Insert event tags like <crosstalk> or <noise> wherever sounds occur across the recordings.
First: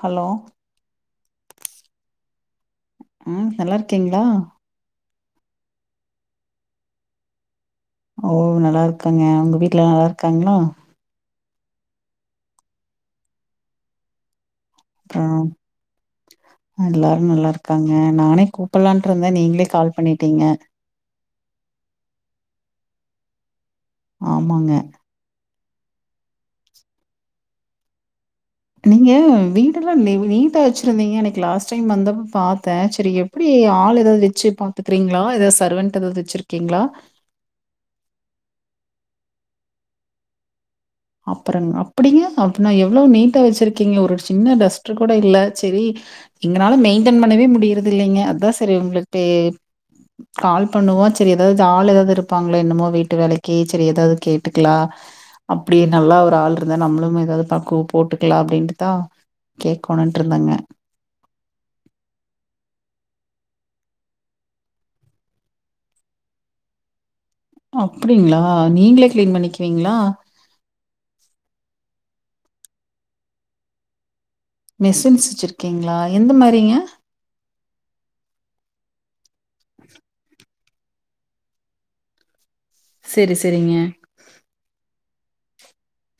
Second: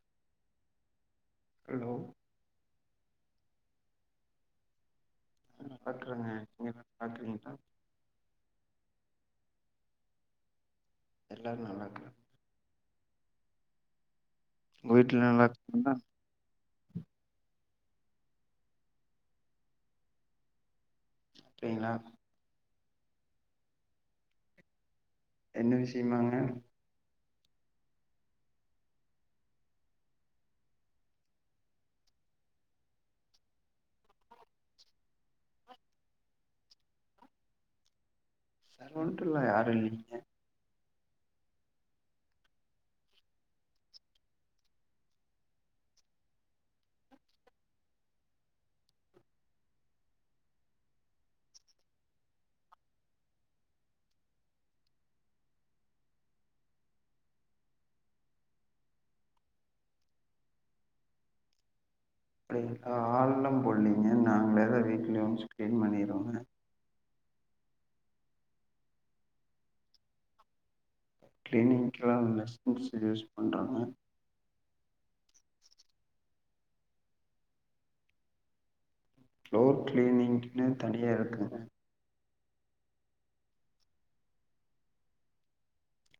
Hello hello ம் நல்லாருக்கிங்ளா ம் நல்லார்க்கேங்க நீங் நல்லாருக்கிங்ளா ஓ நல்லாருக்கங்க உங்க வீட்ல நல்லாருக்காங்ளா எல்லாரு நல்லார்க்கா உங்க வீட்ல நல்லார்காங்ளா அ எல்லாரு நல்லாருக்காங்க நானே கூப்பல்லான்ட்டுருந்த நீங்ளே கால் பண்ணிட்டிங்க அப்டிங்ளா ஆமாங்க என்ன விஷயமாங்க நீங்க வீட் டெல்லா நீவ் நீட்டா வெச்ருந்தீங்க எனக் லாஸ் டைம் வந்தப்ப பாத்தே ச்சரி எப் ப்டி ஆள் ஏதாவ்து வெச்சு பாத்துக்றீங்ளா ஏதாவ் சர்வென்ட் ஏதாவ்து வச்சிருக்கீங்ளா சர்வன்ட் எல்லா யாரு இல்லிங்க அப்பறங் அப்படிங்க அப்பன்னா எவ்ளோ நீட்டா வச்சிருக்கீங்க ஒரு சின்ன டஸ்ட்டு கூட இல்ல ச்செரி எங்கனால மெய்ன்டன் பண்ணவே முடியிற்த் இல்லைங்க அதா சரி உங்ளுக்டே கால் பண்ணுவா ச்சரி ஏதாவ்து ஆள் ஏதாவ்து இருப்பாங்ளா என்னமோ வீட்டு வேலைக்கி ச்சரி ஏதாவ்து கேட்டுக்லா ப்டி நல்லா ஒரு ஆள் ருந்தா நம்மளும் ஏதாவ்து பக்கு போட்டுக்கலா அப்டின்ட்டுதா கேக்கணுன்ட்ருந்தாங்க ப்டி ஆ ஆலெள்லா போட்லைங்க நாங்களே தா வீட்லியு சுத் க்ளீன் பண்ணீரோங்க அப்டிங்ளா நீங்களே க்ளீன் பண்ணிக்குவீங்ளா க்ளின் ட்ரா லஸ் <unintelligible> யூஸ் பண்றாங்க மெசின்ஸ் வச்சிர்க்கீங்ளா எந்த மாரிங்க ஃப்ளோர் க்ளீனிங்க்னு தனியா இருக்குங்க செரி செரிங்க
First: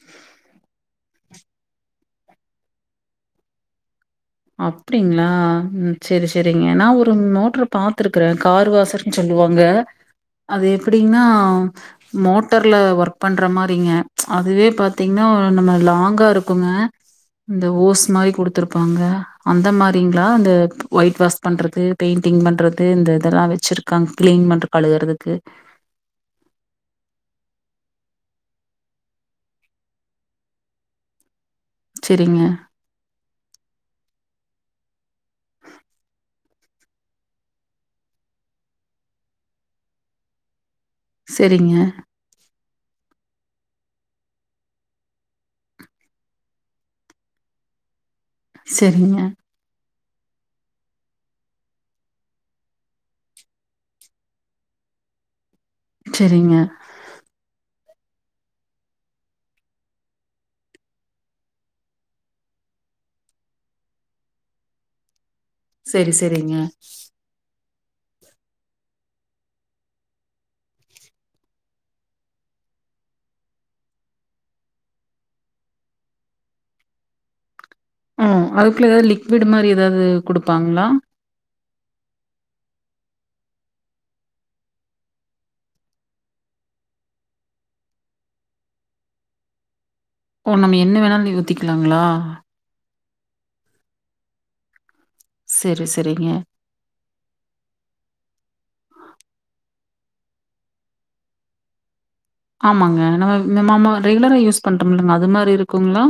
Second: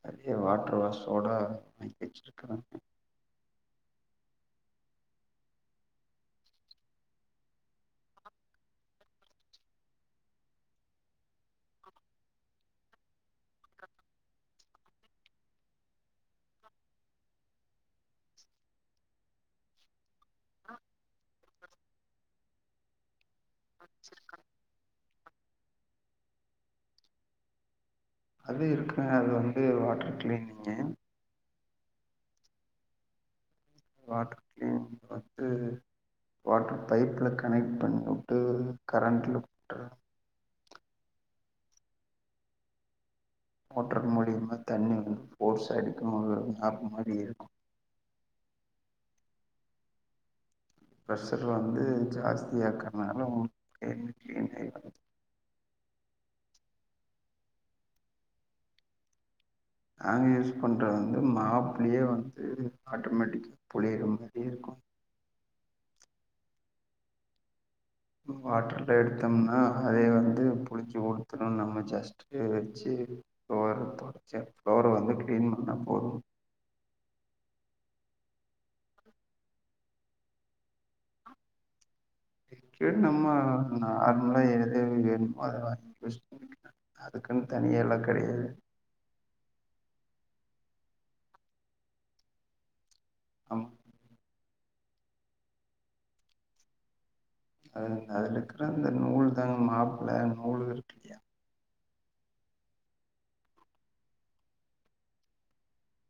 நறியா வாட்டர் வாஷோட வை வெச்சிட்ருக்காங்க அப்டிங்ளா ம் சரி சரிங்க நா ஒரு நோட்ரு பாத்துருக்றேன் கார் வாசர் சொல்லுவாங்க அது எப்படின்னாவ் மோட்டர்ல வர்க் பண்ற மாரிங்க அதுவே பாத்தீங்னா நம்ம லாங்கா இருக்குங்க இந்த ஓஸ் மாரி குடுத்துருப்பாங்க அந்த மாரிங்ளா இந்தப் ஒயிட் வாஸ் பண்றது பெய்ண்டிங் பண்றது இந்த இதெல்லா வை ச்சிருக்காங் க்ளீன் மற்று கழுகுறதுக்கு அது இருக்க அது வந்து வாட்டர் க்ளீனிங்கே ச்செரிங்க வாட்டர் க்ளீன் பத்து வாட்டர் பைப்ல கனக் பண்ணிவுட்டு கரண்ட் லுக் ட்ரா செரிங்க மோட்டர் மூலியமா தண்ணி வந்து ஃபோர்ஸா அடிக்கு மாங்க மேப் மாரி இருக்கு செரிங்க ப்ரஷர் வந்து ஜாஸ்தியா இருக்கற்னாலோம் என்கு க்ளீ <inaudible> ச்சரிங்க நாங்க யூஸ் பண்றது வந்து மாப்ளியே வந்து ஆட்டோமேட்டிக்கு புளிற மாதியே இருக்கு சரி சரிங்க ஹு வாட்டர்ல எடுத்தம்னா அதே வந்து புளிஜ்ஜு ஊத்துணு நம்ம ஜாஸ் ஏ வெச்சு ஃப்ளோர தொடச்ச ஃப்ளோர வந்து க்ளீன் பண்ணா போது உ அதுக்குள்ள ஏதாவ் லிக்விடு மாரி ஏதாவ்து குடுப்பாங்ளா லிக்யூட் நம்மா நார்மலா எழதேவி யென் பரவாலி வெஸ்ட் <inaudible> அதுக்குன் தனியாளா கடையாது ஓ நம் என்ன வேணாலு ந்யு ஊத்திக்லாங்ளா அம்மா சரி சரிங்க அ அதுல இக்ற அந்த நூல்தாங்மாப்ல நூலு பேரு கிட்யா ஆமாங்க நம இந்த மாமா ரெகுலரா யூஸ் பண்றோம்லம் அது மாரி இருக்குங்ளா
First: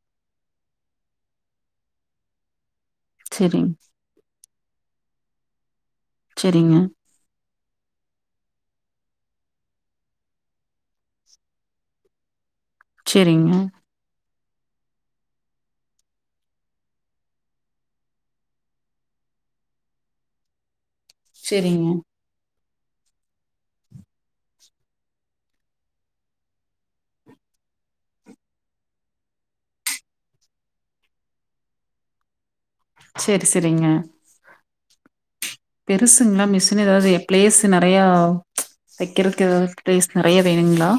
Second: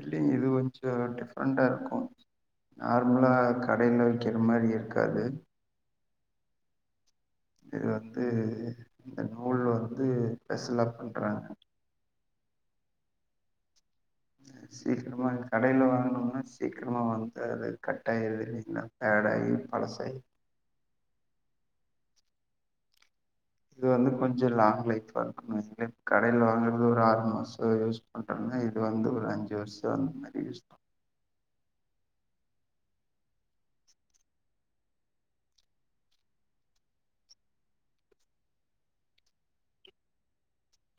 இல்லைங்க இது கொஞ்சோ டிஃப்ரெண்ட்டா இருக்கு நார்மலா சரிங் கடைலவி கிற மாரி இருக்காது செரிங்க இது வந்து இந்த நூல் வந்து பெசலா பண்றாங்க செரிங்க உன்னிய சே சீக்கிரமா கடையில வாங்கனோம்னா சீக்கிரமா வந்து அது கட்டாய்றது இல்லீங்ன்னா ஃபேடாகி பழசாகி செரிங்க இது வந்து கொஞ்சோ லாங் லைஃப்பா இருக்கு இதுவே கடையில வாங்கறது ஒரு ஆறு மாசோ யூஸ் பண்றோங்க இது வந்து ஒரு அஞ்சு வர்ஷோ அந்த மாரி யூஸ் தா செர் செரிங்க பெருசுங்ளா மிஷினு எதாவ்து பிளேஸ்சு நெறைய வெக்கிறக்கு எதாவ்து ப்ளேஸ் நெறைய வேணுங்ளா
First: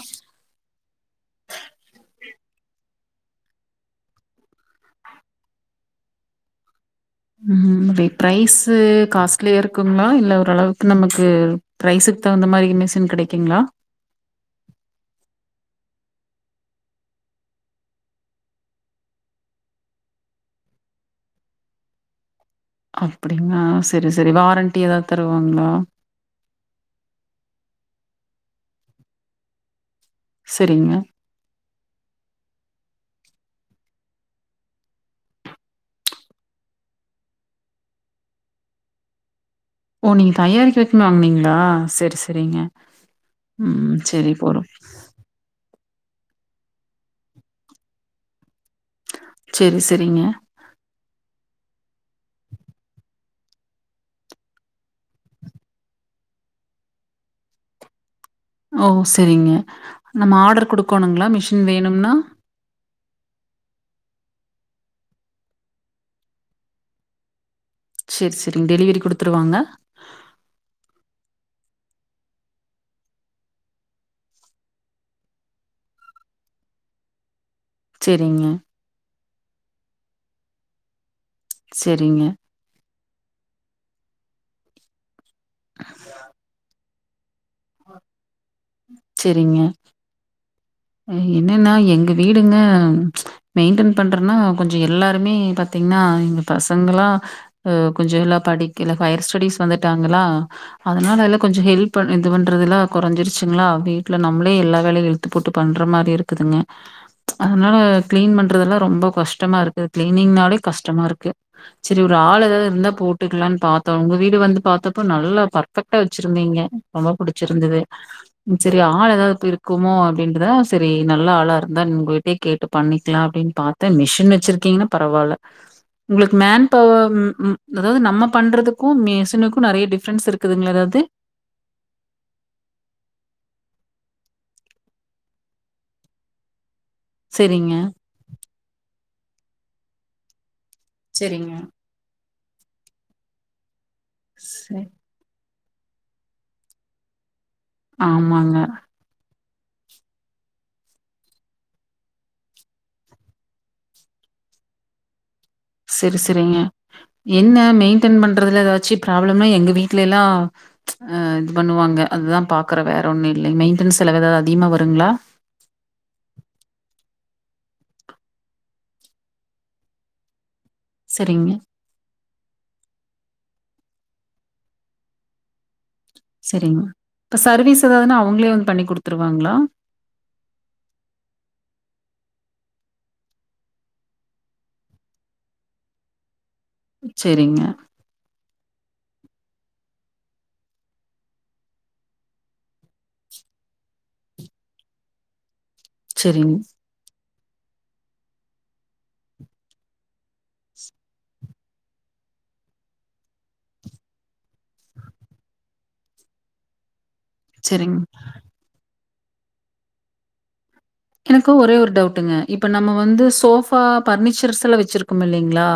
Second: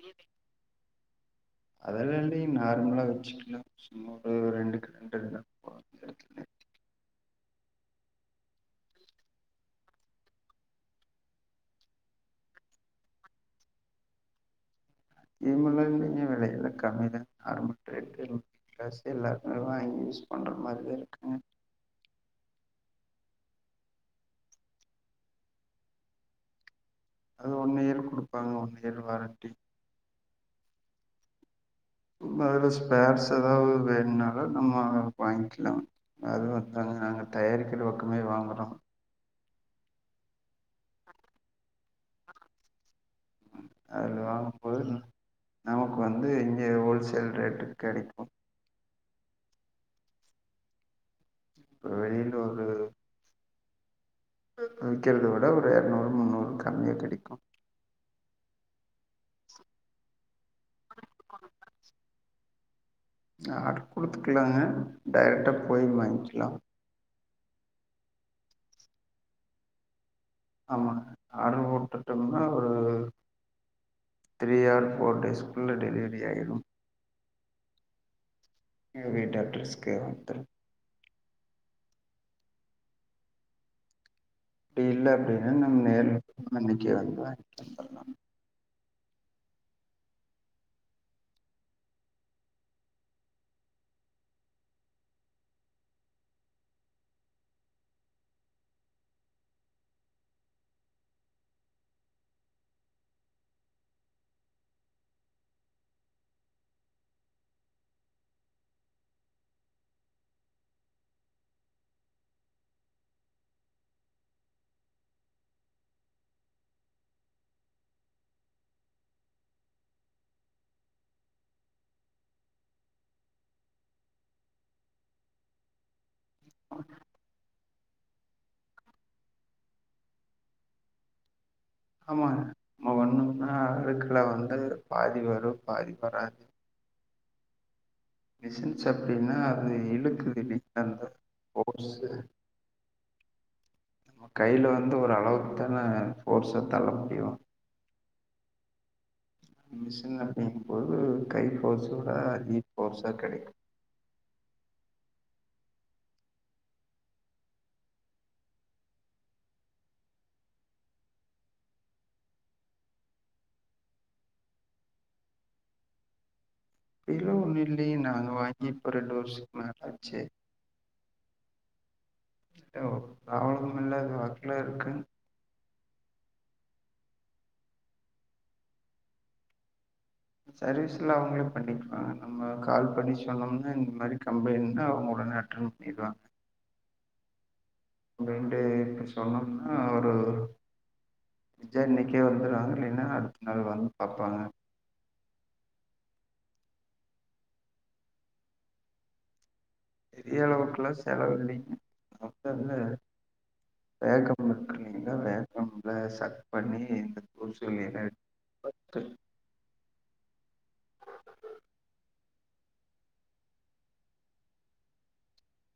அதல்ல ஒன்னில நார்மலா வச்சுக்கலா சும்மா ஒரு ரெண்டுக்கு ரெண்டு இருந்தா போது <unintelligible> ம் இந்த பிரைஸ்சு காஸ்ட்லியா இருக் க்குங்ளா இல்ல ஒரு அளவுக்கு நமக்கு பிரைஸுக்கு தகுந்த மாரி மிஷின் கெடைக்குங்ளா இல்லீங்க இல்லீங்க அது வெல கம்மி தா <unintelligible> ட்ரெஸ் எல்லாருக்குமே வாங்கி யூஸ் பண்ற மாரிதா இருக்குங்க அப்டிங்ளா செரி செரி வாரண்ட்டி எதாவ் தருவாங்ளா அது ஒன் இயர் குடுப்பாங்க ஒன் இயர் வாரண்ட்டி செரிங்க வேற ஸ்பேர்ஸ் எதாவ்து வேணும்னாலு நம்ளா வாய்ங்கிலா அதுவு வந்துங்க நாங்க தயாரிக்கிற பக்கமே வாங்குறோ ஓ நீங்க தயார் வெக்ணு வாங்னீங்ளா செரி செரிங்க ம் அது செரி வாங்கும் போறோம் பொழுது நமக்கு வந்து இங்கே ஹோல்சேல் ரேட்டுக்கு கெடைக்கோ செரி செரிங்க கொஞ்சோ நீண்டாவ்து விக்கிறத விட ஒரு எர்நூறு முன்னூறு கம்மியா கெடைக்கு ஓம் செரிங்க நம்ம ஆடரு குடுக்கணுங்ளா மிஷின் வேணும்னா ஆர்டர் குடுத்துக்கலாங்க டேரெக்டா போய் வாய்ங்க்கலா செர் செரி டெலிவரி குடுத்துருவாங்ள ஆமாங்க ஆர்டர் ஓணு குடுத்தோம்னா ஒரு த்ரீ ஆர் ஃபோர் டேஸ்க்குள்ள டெலிவரி ஆய்டோ செரிங்க என் வீட்டு அட்ரஸ்க்கே வந்துரோ செரிங்க அப்டி இல்ல அப்டின்னா நம்ம நேர்ல அன்னைக்கு வந்து வாங்கிட்டு வந்துல்லா செரிங்க எனக் என்னென்ன எங்க வீடுங்க மெயின்டென் பண்றேனா கொஞ்சோ எல்லாருமே பாத்தீங்ன்னா எங்க பசங்களா கொஞ்சோ எல்லா படிக்கல இப்ப ஹையர் ஸ்டடீஸ் வந்துட்டாங்ளா அதனால எல்லா கொஞ்சோ ஹெல்ப் இது பண்றதுல்ல கொறஞ்சிருச்சுங்ளா அப்டே வீட்ல நம்ளே எல்லா வேலயு இழுத்து போட்டு பண்ற மாரி இருக்குதுங்க அதனால கிளீன் பண்றதெல்லா ரொம்ப கஷ்டமா இருக்கு கிளீனிங்னாலே கஷ்டமா இருக்கு செரி ஒரு ஆள் எதாவ்து இருந்தா போட்டுக்கலான் பாத்தோ உங்க வீடு வந்து பாத்தப்போ நல்லா பக் பக்கா வச்சிருந்தீங்க ரொம்ப புடிச்சிருந்தது சரி ஆள் எதாவ்து இருக்குமோ அப்டின்ட்டுதா சரி நல்லா ஆளா ருந்தா உங்ககிட்டேயெ கேட்டு பண்ணிக்லா அப்டின் பாத்தே மிஷின் வச்சுருக்கீங்னா பரவால்ல உங்களுக்கு மேன் பவர் ம் ம் அதாவது நம்ம பண்றதுக்கு மிஸினுக்கு நெறைய டிஃப்ரென்ஸ் இருக்குதுங்ளா எதாது ஆமாங்க நம்ம பண்ணம்னா அழுக்கலா வந்து பாதி வரு பாதி வராது செரிங்க மிசின்ஸ் அப்டின்னா அது இழுக்குது டி தங்க சரிங்க. போ <unintelligible> கையில சரி. வந்து ஒரு அளவு தன போர்ஸ்ஸா தள்ள முடியு ஆமாங்க மிஷின் அப்டிங்கும்போது கை போர்ஸோவிட அதிக போர்ஸா கெடைக்கு செரி செரிங்க என்ன மெயின்டென் பண்றதுல ஏதாச்சு ப்ராப்ளம்ம எங்க வீட்ல எல்லா ஆ இது பண்ணுவாங்க அத்தா பாக்குற வேற ஒண்ணு இல்ல மெயின்டன்ஸ் செலவு எதாது அதிகமா வருங்ளா பிலோ ஒன்னு இல்லையே நாங்க வாங்கி இப்ப ரெண்டு வர்ஷொ மேலாச்சு சரிங்க யோவ் அவங்கல்லா வொர்க்ல இருக்காங்க சரிங்ணா இப்போ சர்வீஸ் ஏதாவதுன்னா அவங்களே வந்து பண்ணி் கொடுத்துருவாங்ளா சர்வீஸ்லா அவங்களே பண்ணிக்குவாங்க நம்ம கால் பண்ணி சொன்னோம்னா இந்த மாரி கம்ப்ளைனா அவங்க ஒடனே அட்டன் இத்தா செரிங்க அப்டிஅப்டி சொன்னோம்னா அவரு நிஜா இன்னக்கே <unintelligible> இல்லேனா அடுத்த நாள் வந்து பாப்பாங்க சரிங் பெரிய அளவுக்கெல்லா செலவில்லேங்க மொத்தத்ல வேக்கம் இருக்குல்லேங்ளா வேக்கம்ல சக் பண்ணி இந்த பொய் சரிங்க. சொல்லில பத்து எனக்கு ஒரே ஒரு டவுட்டுங்க இப்ப நம்ம வந்து சோபா பர்னிச்சர்ஸ் எல்லா வச்சிருக்கொம்மில்லேங்ளா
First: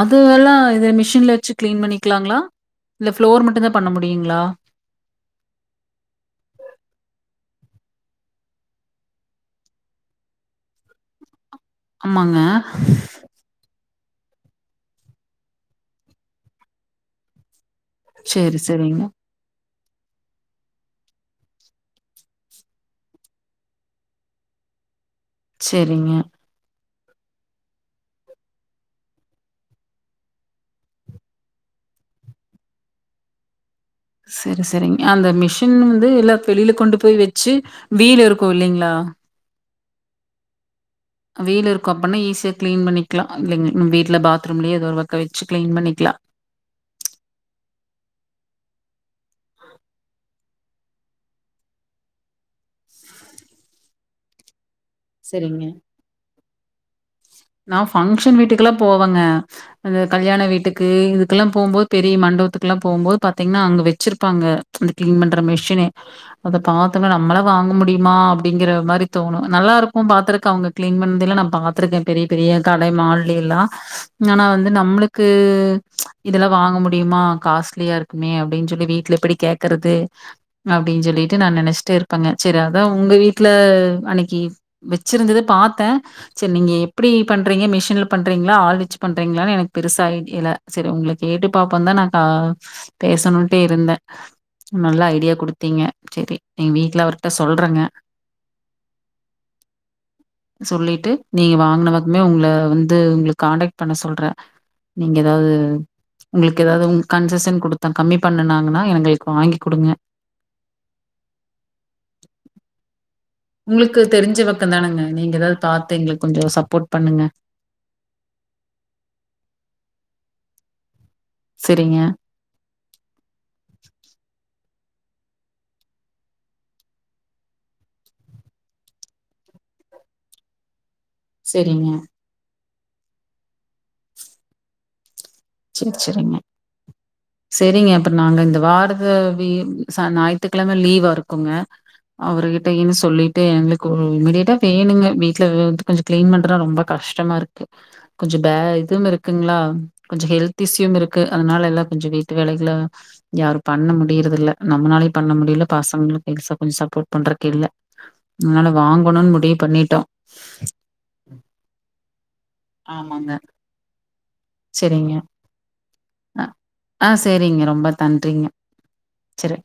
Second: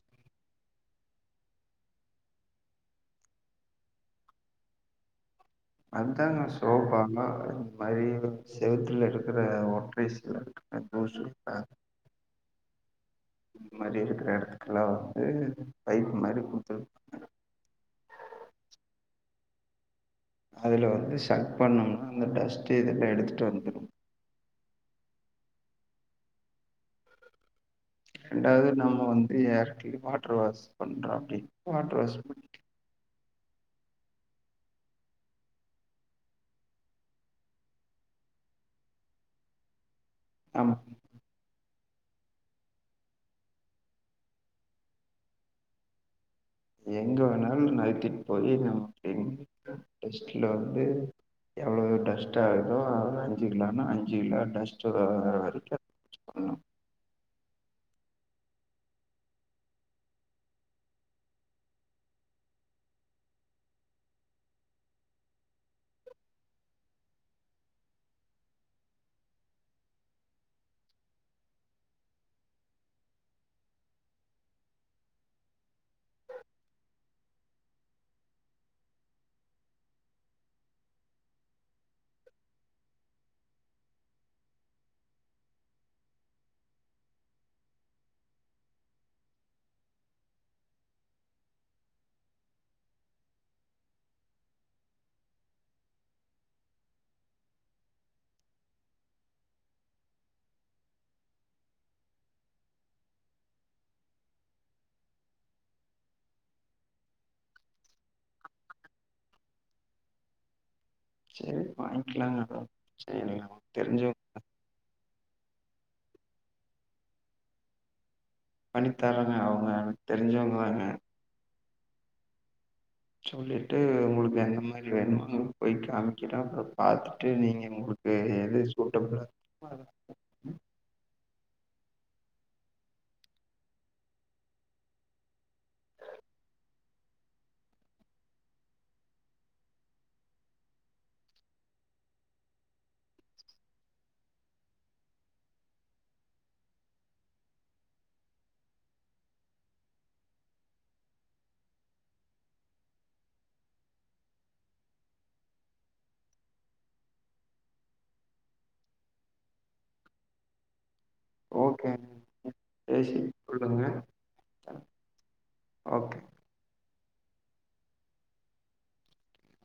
அது எல்லா இது மிஷின்ல வச்சு கிளீன் பண்ணிக்கலாங்ளா இல்ல ஃப்ளோர் மட்டுந்தா பண்ண முடியுங்ளா அத்தாங்க சோபாங்க இந்த மாரி செவத்துலறக்கற ஒற்றை சிலந்தி அப்பொ சோப்பா அம்மங்க இது மாரி இருக்கிற எடத்துக்கெல்லாம் வந்து பைப் மாரி கொடுத்துருபாங்க சேரி செரிங்க அதுல வந்து சக் பண்ணோம்னா அந்த டஸ்ட்டு இதுல எடுத்துட்டு வந்துரும் ச்செரிங்க ரெண்டாவது நம்ம வந்து யார்க்கி வாட்டர் வாஷ் பண்றோ அப்படி வாட்டர் வாஷ் பண்ணி சரி சரிங்க அந்த மிஷின் வந்து எல்லா வெளியில கொண்டு போய் வச்சு வீலு இருக்கு இல்லேங்ளா ஆமாங்க வீலு ருக்கும் அப்பன்னா ஈஸியா கிளீன் பண்ணிக்கலா இல்லெங்க வீட்ல பாத்ரூம்லயே ஏதோ ஒரு பக்க வச்சு கிளீன் பண்ணிக்லா எங்க வேணாலு நகத்திட்டு போயி நம்ம அப்ப <inaudible> டெஸ்ட்ட்ல வந்து எவ்ளவு டஸ்ட் ஆ ருக்கோ அது அஞ்சு கிலோனா அஞ்சு கிலோ டஸ் புல்லாகுற சரிங்க. வரைக்கு <inaudible> பண்ணு நான் ஃபங்க்ஷன் வீட்டுக்கெல்லா போவங்க அந்த கல்யாண வீட்டுக்கு இதுக்கெல்லா போகும்போது பெரிய மண்டபத்துக்குலா போகும்போது பாத்தீங்கன்னா அங்க வச்சிருப்பாங்க அந்த க்ளீன் பண்ற மெஷின்னே அத பாத்தமே நம்மள வாங்க முடியுமா அப்டிங்கிற மாரி தோணு நல்லா இருக்கு பாத்தருக்க அவங்க க்ளீன் பண்ணதலா நா பாத்துருக்கே பெரிய பெரிய கடை மால்லெ எல்லா ஆனா வந்து நம்ளுக்கு இதெல்லா வாங்க முடியுமா காஸ்ட்லியா இருக் மே அப்டின்னு சொல்லி வீட்ல எப்டி கேக்குறது அப்டின் சொல்லிட்டு நா நெனச்சிட்டே இருப்பேங்க சரி அதா உங்க வீட்ல அன்னிக்கு வச்சிருந்தது பாத்தே சேரி நீங்க எப்டி பண்றீங்க மிஷின்ல பண்றீங்களா ஆள் வச்சு பண்றீங்களான்னு எனக்கு பெருச ஐடியா இல்ல சரி உங்களுக் கேட்டு பாப்போந்தா நா கா பேசணுன்ட்டே இருந்தே நல்லா ஐடியா குடுத்தீங்க சேரி எங் வீட்ல அவர்ட்ட சொல்றேங்க சொல்லிட்டு நீங்க வாங் நமக்குமே உங்கள வந்து உங்களுக் கான்டேக்ட் பண்ண சொல்றே நீங்க எதாவது உங்களுக்கெதாது கன்ஜெஷன் குடுத்தங் கம்மி பண்ணுனாங்கன்னா எங்களுக்கு வாங்கி குடுங்க சேரி வாங்கிக்கலாங்க அப்றோ சேரிங்களா உங்களுக்கு தெரிஞ்ச பக்கந்தானங்க நீங்க எதாது பாத்து எங்களுக்கு கொஞ்சோ சப்போர்ட் பண்ணுங்க பண்ணி தரேங்க அவங்க எனக் தெரிஞ்சவங்க தாங்க செரிங்க சொல்லிட்டு உங்களுக்கெந்த மாரி வேணுமோ <inaudible> போய் காமிக்ற அப்றோ பாத்துட்டு நீங்க உங்களுக் எது எது சூட்டப்லா <inaudible> செரிங்க செரி செரிமா செரிங்க அப்றோ நாங்க இந்த வாரத்து வி சன் ஞாயித்துக்கெழம லீவாருக்குங்க அவர்கிட்டயு சொல்லிட்டு எங்களுக்கு இமிடியட்டா வேணுங்க வீட்ல வ கொஞ்சோ க்ளீன் பண்றதா ரொம்ப கஷ்டமாருக்கு கொஞ்சோ பே இதுனுருக்குங்களா கொஞ்சோ ஹெல்த் இஸ்யும் இருக்கு அதனால எல்லா கொஞ்சோ வீட்டு வேலைகள யாரு பண்ண முடியுறதில்ல நம்மனாலயு பண்ண முடியல பசங்களுக் பெருசா கொஞ்ச சப்போர்ட் பண்றதுக்கில்ல அதனால வாங்கணுன் முடிவு பண்ணிட்டோ ஓகே பேசி சொல்லுங்க செரிங்க ஓகே அ ஆ செரிங்க ரொம்ப தன்றிங்க செரி